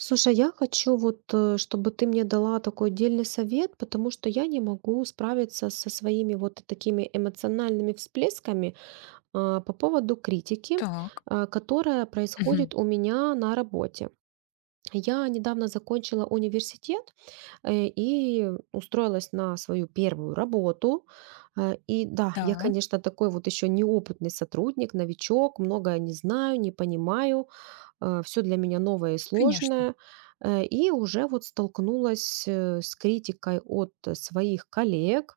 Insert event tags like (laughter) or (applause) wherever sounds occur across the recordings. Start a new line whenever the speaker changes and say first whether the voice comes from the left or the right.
right: Слушай, я хочу вот, чтобы ты мне дала такой отдельный совет, потому что я не могу справиться со своими вот такими эмоциональными всплесками а, по поводу критики,
left: Так.
right: а, которая
left: Мгм.
right: происходит у меня на работе. Я недавно закончила университет, и устроилась на свою первую работу. И да, я,
left: Да,
right: конечно, такой вот еще неопытный сотрудник, новичок, многое не знаю, не понимаю, все для меня новое и
left: конечно.
right: сложное. И уже вот столкнулась с критикой от своих коллег,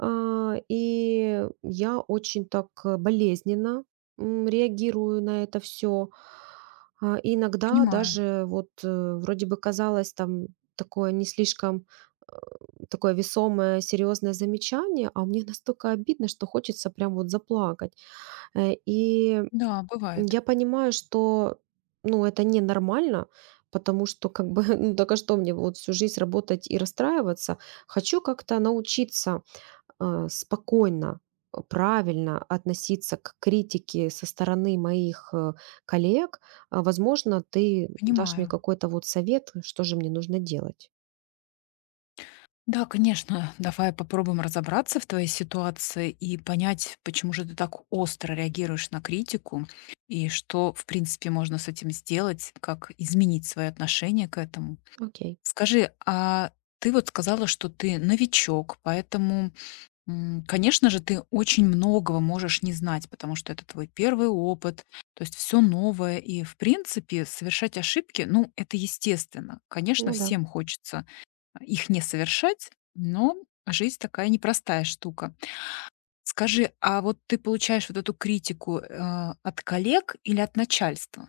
right: а, и я очень так, болезненно, реагирую на это все. Иногда
left: Понимаю.
right: даже вот, вроде бы казалось там такое не слишком, э, такое весомое, серьезное замечание, а мне настолько обидно, что хочется прям вот заплакать. И
left: Да, бывает.
right: я понимаю, что, ну, это ненормально, потому что как бы, (laughs) ну, так а что мне вот всю жизнь работать и расстраиваться? Хочу как-то научиться спокойно, правильно относиться к критике со стороны моих коллег, а, возможно, ты дашь мне
left: Понимаю.
right: какой-то вот совет, что же мне нужно делать.
left: Да, конечно. Давай попробуем разобраться в твоей ситуации и понять, почему же ты так остро реагируешь на критику и что, в принципе, можно с этим сделать, как изменить свое отношение к этому.
right: Окей,
left: Скажи, а ты вот сказала, что ты новичок, поэтому конечно же, ты очень многого можешь не знать, потому что это твой первый опыт, то есть все новое. И, в принципе, совершать ошибки, ну, это естественно. Конечно,
right: ну да.
left: всем хочется их не совершать, но жизнь такая непростая штука. Скажи, а вот ты получаешь вот эту критику от коллег или от начальства?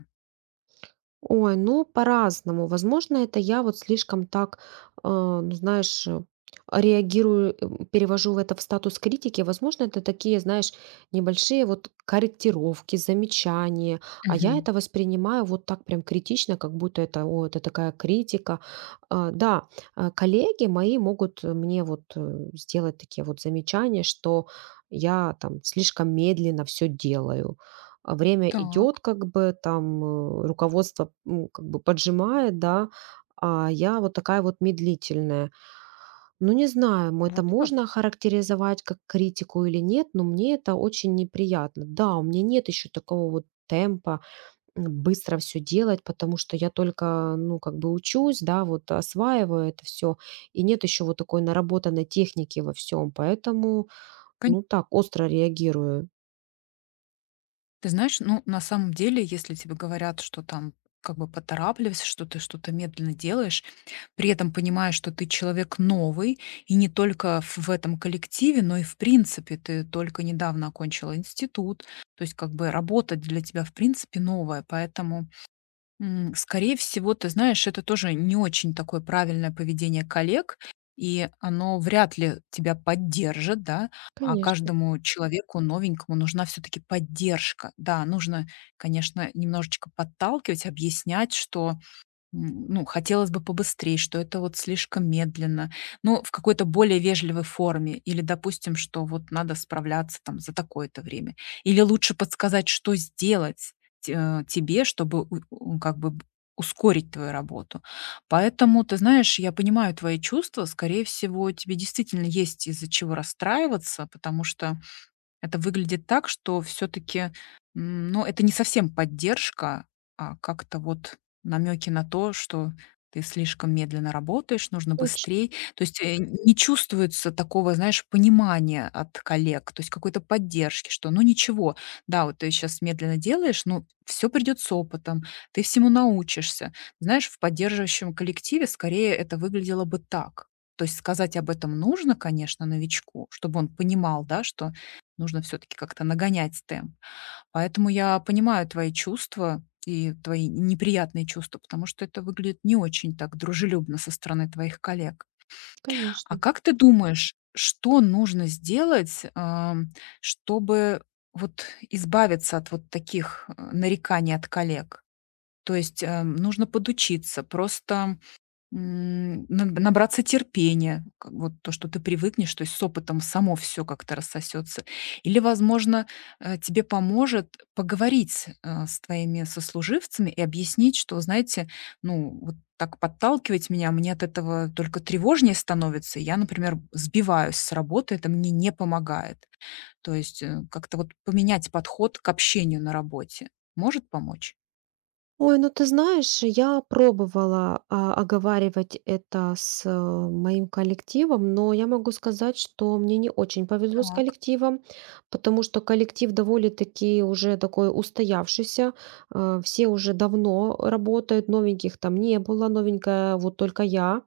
right: Ой, ну, по-разному. Возможно, это я вот слишком так, э, ну, знаешь, реагирую, перевожу в это в статус критики. Возможно, это такие, знаешь, небольшие вот корректировки, замечания. А я
left: Мгм.
right: это воспринимаю вот так прям критично, как будто это, о, это такая критика. А, да, а, коллеги мои могут мне вот сделать такие вот замечания, что я там слишком медленно все делаю, а время
left: Так,
right: идет, как бы там, руководство, ну, как бы поджимает, да, а я вот такая вот медлительная. Ну, не знаю, мо это
left: вот
right: можно
left: как.
right: охарактеризовать как критику или нет, но мне это очень неприятно. Да, у меня нет еще такого вот темпа, быстро все делать, потому что я только, ну, как бы учусь, да, вот осваиваю это все, и нет еще вот такой наработанной техники во всем, поэтому,
left: Кон-
right: ну, так остро реагирую.
left: Ты знаешь, ну, на самом деле, если тебе говорят, что там как бы поторапливайся, что ты что-то медленно делаешь, при этом понимаешь, что ты человек новый, и не только в этом коллективе, но и в принципе. Ты только недавно окончила институт, то есть как бы работа для тебя в принципе новая. Поэтому, скорее всего, ты знаешь, это тоже не очень такое правильное поведение коллег, и оно вряд ли тебя поддержит, да. А
right: Конечно,
left: каждому человеку новенькому нужна все таки поддержка. Да, нужно, конечно, немножечко подталкивать, объяснять, что ну, хотелось бы побыстрее, что это вот слишком медленно, ну, в какой-то более вежливой форме. Или, допустим, что вот надо справляться там за такое-то время. Или лучше подсказать, что сделать тебе, чтобы ускорить твою работу. Поэтому, ты знаешь, я понимаю твои чувства. Скорее всего, тебе действительно есть из-за чего расстраиваться, потому что это выглядит так, что все таки ну, это не совсем поддержка, а как-то вот намеки на то, что ты слишком медленно работаешь, нужно
right: точно,
left: быстрей. То есть, не чувствуется такого, знаешь, понимания от коллег, то есть какой-то поддержки, что ну ничего, да, вот ты сейчас медленно делаешь, но все придет с опытом, ты всему научишься. Знаешь, в поддерживающем коллективе скорее это выглядело бы так. То есть сказать об этом нужно, конечно, новичку, чтобы он понимал, да, что нужно все таки как-то нагонять темп. Поэтому я понимаю твои чувства и твои неприятные чувства, потому что это выглядит не очень так дружелюбно со стороны твоих коллег. А
right: конечно.
left: как ты думаешь, что нужно сделать, чтобы вот избавиться от вот таких, нареканий от коллег? То есть, нужно подучиться, просто набраться терпения, как вот то, что ты привыкнешь, то есть с опытом само все как-то рассосется. Или, возможно, тебе поможет поговорить, с твоими сослуживцами и объяснить, что, знаете, ну, вот так подталкивать меня, а мне от этого только тревожнее становится. Я, например, сбиваюсь с работы, это мне не помогает. То есть, как-то вот поменять подход к общению на работе может помочь?
right: Ой, ну ты знаешь, я пробовала, а, оговаривать это с, моим коллективом, но я могу сказать, что мне не очень повезло с
left: Так,
right: коллективом, потому что коллектив довольно-таки уже такой устоявшийся. Все уже давно работают, новеньких там не было, новенькая вот только я,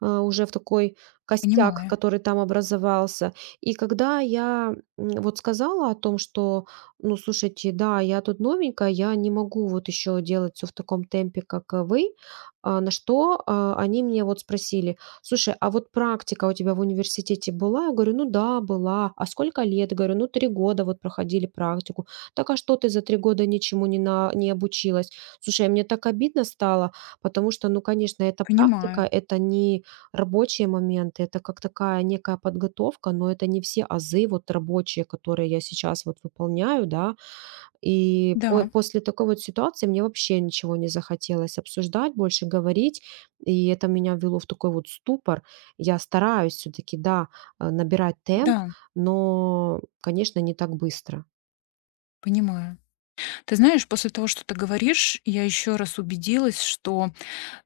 right: а, уже в такой костяк,
left: понимаю,
right: который там образовался. И когда я вот сказала о том, что, ну, слушайте, да, я тут новенькая, я не могу вот еще делать все в таком темпе, как вы, а, на что а, они мне вот спросили: слушай, а вот практика у тебя в университете была? Я говорю: ну да, была. А сколько лет? Говорю: ну 3 года вот проходили практику. Так а что ты за 3 года ничему не, на, не обучилась? Слушай, мне так обидно стало, потому что, ну, конечно, это практика,
left: понимаю.
right: это не рабочие моменты- это как такая некая подготовка, но это не все азы вот рабочие, которые я сейчас вот выполняю, да. И по
left: Да,
right: после такой вот ситуации мне вообще ничего не захотелось обсуждать, больше говорить, и это меня ввело в такой вот ступор. Я стараюсь все таки да, набирать темп,
left: да,
right: но, конечно, не так быстро.
left: понимаю. Ты знаешь, после того, что ты говоришь, я еще раз убедилась, что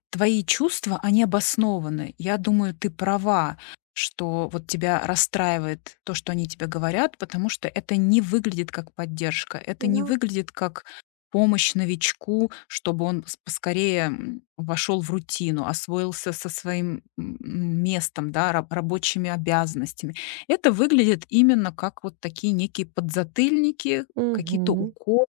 left: твои чувства, они обоснованы. Я думаю, ты права, что вот тебя расстраивает то, что они тебе говорят, потому что это не выглядит как поддержка, это не
right: Да.
left: выглядит как помощь новичку, чтобы он поскорее вошел в рутину, освоился со своим местом, да, рабочими обязанностями. Это выглядит именно как вот такие некие подзатыльники, какие-то
right: Мгм.
left: уколы.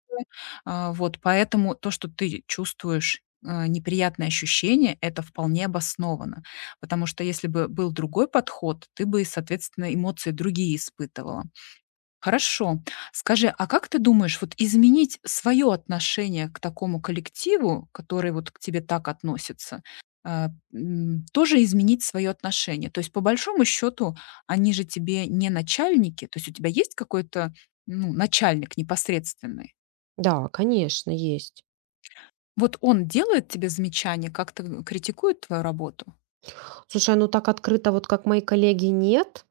left: Вот, поэтому то, что ты чувствуешь неприятные ощущения, это вполне обосновано, потому что если бы был другой подход, ты бы, соответственно, эмоции другие испытывала. Хорошо. Скажи, а как ты думаешь, вот изменить свое отношение к такому коллективу, который вот к тебе так относится, тоже изменить свое отношение? То есть, по большому счету, они же тебе не начальники, то есть у тебя есть какой-то ну, начальник непосредственный.
right: Да, конечно, есть.
left: Вот он делает тебе замечания, как-то критикует твою работу?
right: Слушай, ну так открыто, вот как мои коллеги, нет.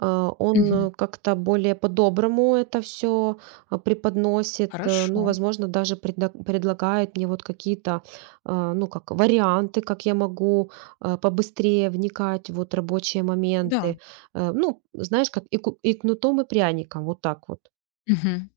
right: А, он
left: Мгм.
right: как-то более по-доброму это все преподносит, ну,
left: Хорошо.
right: возможно, даже предлагает мне вот какие-то, а, ну, как варианты, как я могу а, побыстрее вникать в вот рабочие
left: Да.
right: моменты. Ну, знаешь, как и и кнутом, и пряником, вот так вот.
left: Мгм.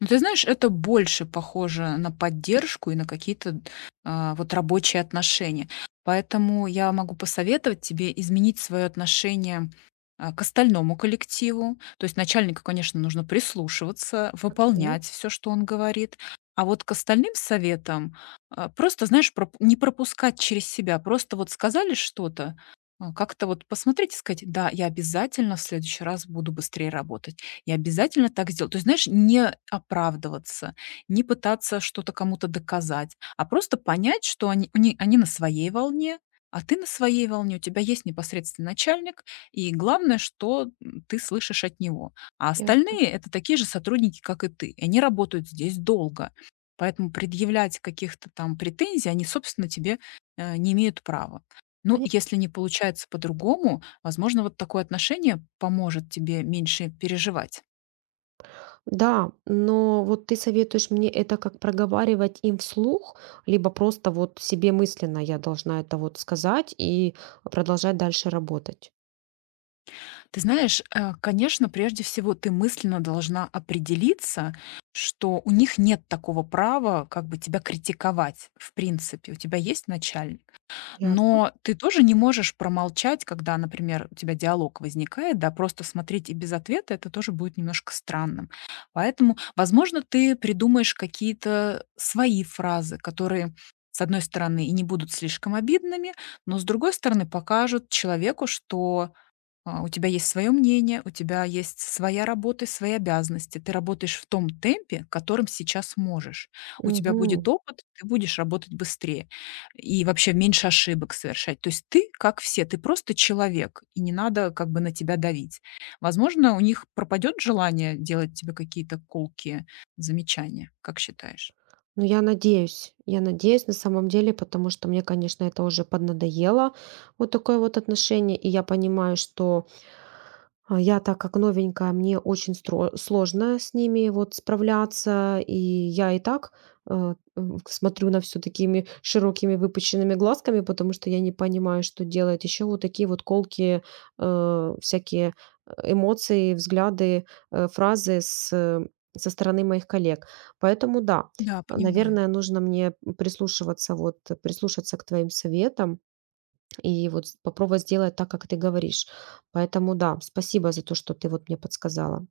left: Ну, ты знаешь, это больше похоже на поддержку и на какие-то, вот рабочие отношения. Поэтому я могу посоветовать тебе изменить свое отношение, к остальному коллективу. То есть начальнику, конечно, нужно прислушиваться,
right: Окей,
left: выполнять все, что он говорит. А вот к остальным советам, просто, знаешь, проп не пропускать через себя. Просто вот сказали что-то, как-то вот посмотреть и сказать: "Да, я обязательно в следующий раз буду быстрее работать". Я обязательно так сделаю. То есть, знаешь, не оправдываться, не пытаться что-то кому-то доказать, а просто понять, что они на своей волне, а ты на своей волне, у тебя есть непосредственный начальник, и главное, что ты слышишь от него. А
right: ясно.
left: остальные– это такие же сотрудники, как и ты. Они работают здесь долго, поэтому предъявлять каких-то там претензий они, собственно, тебе не имеют права. Ну, если не получается по-другому, возможно, вот такое отношение поможет тебе меньше переживать.
right: Да, но вот ты советуешь мне это как проговаривать им вслух, либо просто вот себе мысленно я должна это вот сказать и продолжать дальше работать.
left: Ты знаешь, конечно, прежде всего ты мысленно должна определиться, что у них нет такого права как бы тебя критиковать в принципе. У тебя есть начальник.
right: Ясно.
left: Но ты тоже не можешь промолчать, когда, например, у тебя диалог возникает, да, просто смотреть и без ответа это тоже будет немножко странным. Поэтому, возможно, ты придумаешь какие-то свои фразы, которые с одной стороны, и не будут слишком обидными, но с другой стороны покажут человеку, что у тебя есть свое мнение, у тебя есть своя работа и свои обязанности. Ты работаешь в том темпе, которым сейчас можешь. У тебя будет
right: Мгм.
left: опыт, ты будешь работать быстрее и вообще меньше ошибок совершать. То есть ты, как все, ты просто человек, и не надо как бы на тебя давить. Возможно, у них пропадет желание делать тебе какие-то колкие замечания, как считаешь?
right: Ну, я надеюсь. Я надеюсь, на самом деле, потому что мне, конечно, это уже поднадоело, вот такое вот отношение. И я понимаю, что а, я, так как новенькая, мне очень сложно с ними вот справляться. И я и так смотрю на все такими широкими выпущенными глазками, потому что я не понимаю, что делать. Еще вот такие вот колки, всякие эмоции, взгляды, фразы с, со стороны моих коллег. Поэтому да,
left: Да,
right: а,
left: понимаю.
right: наверное, нужно мне прислушиваться, вот, прислушаться к твоим советам и вот попробовать сделать так, как ты говоришь. Поэтому да, спасибо за то, что ты вот мне подсказала.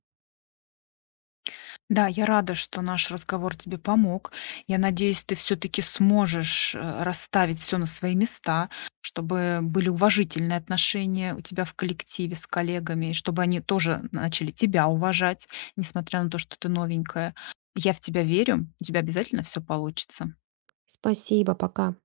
left: Да, я рада, что наш разговор тебе помог. Я надеюсь, ты все-таки сможешь расставить все на свои места, чтобы были уважительные отношения у тебя в коллективе с коллегами, и чтобы они тоже начали тебя уважать, несмотря на то, что ты новенькая. Я в тебя верю, у тебя обязательно все получится.
right: Спасибо, пока.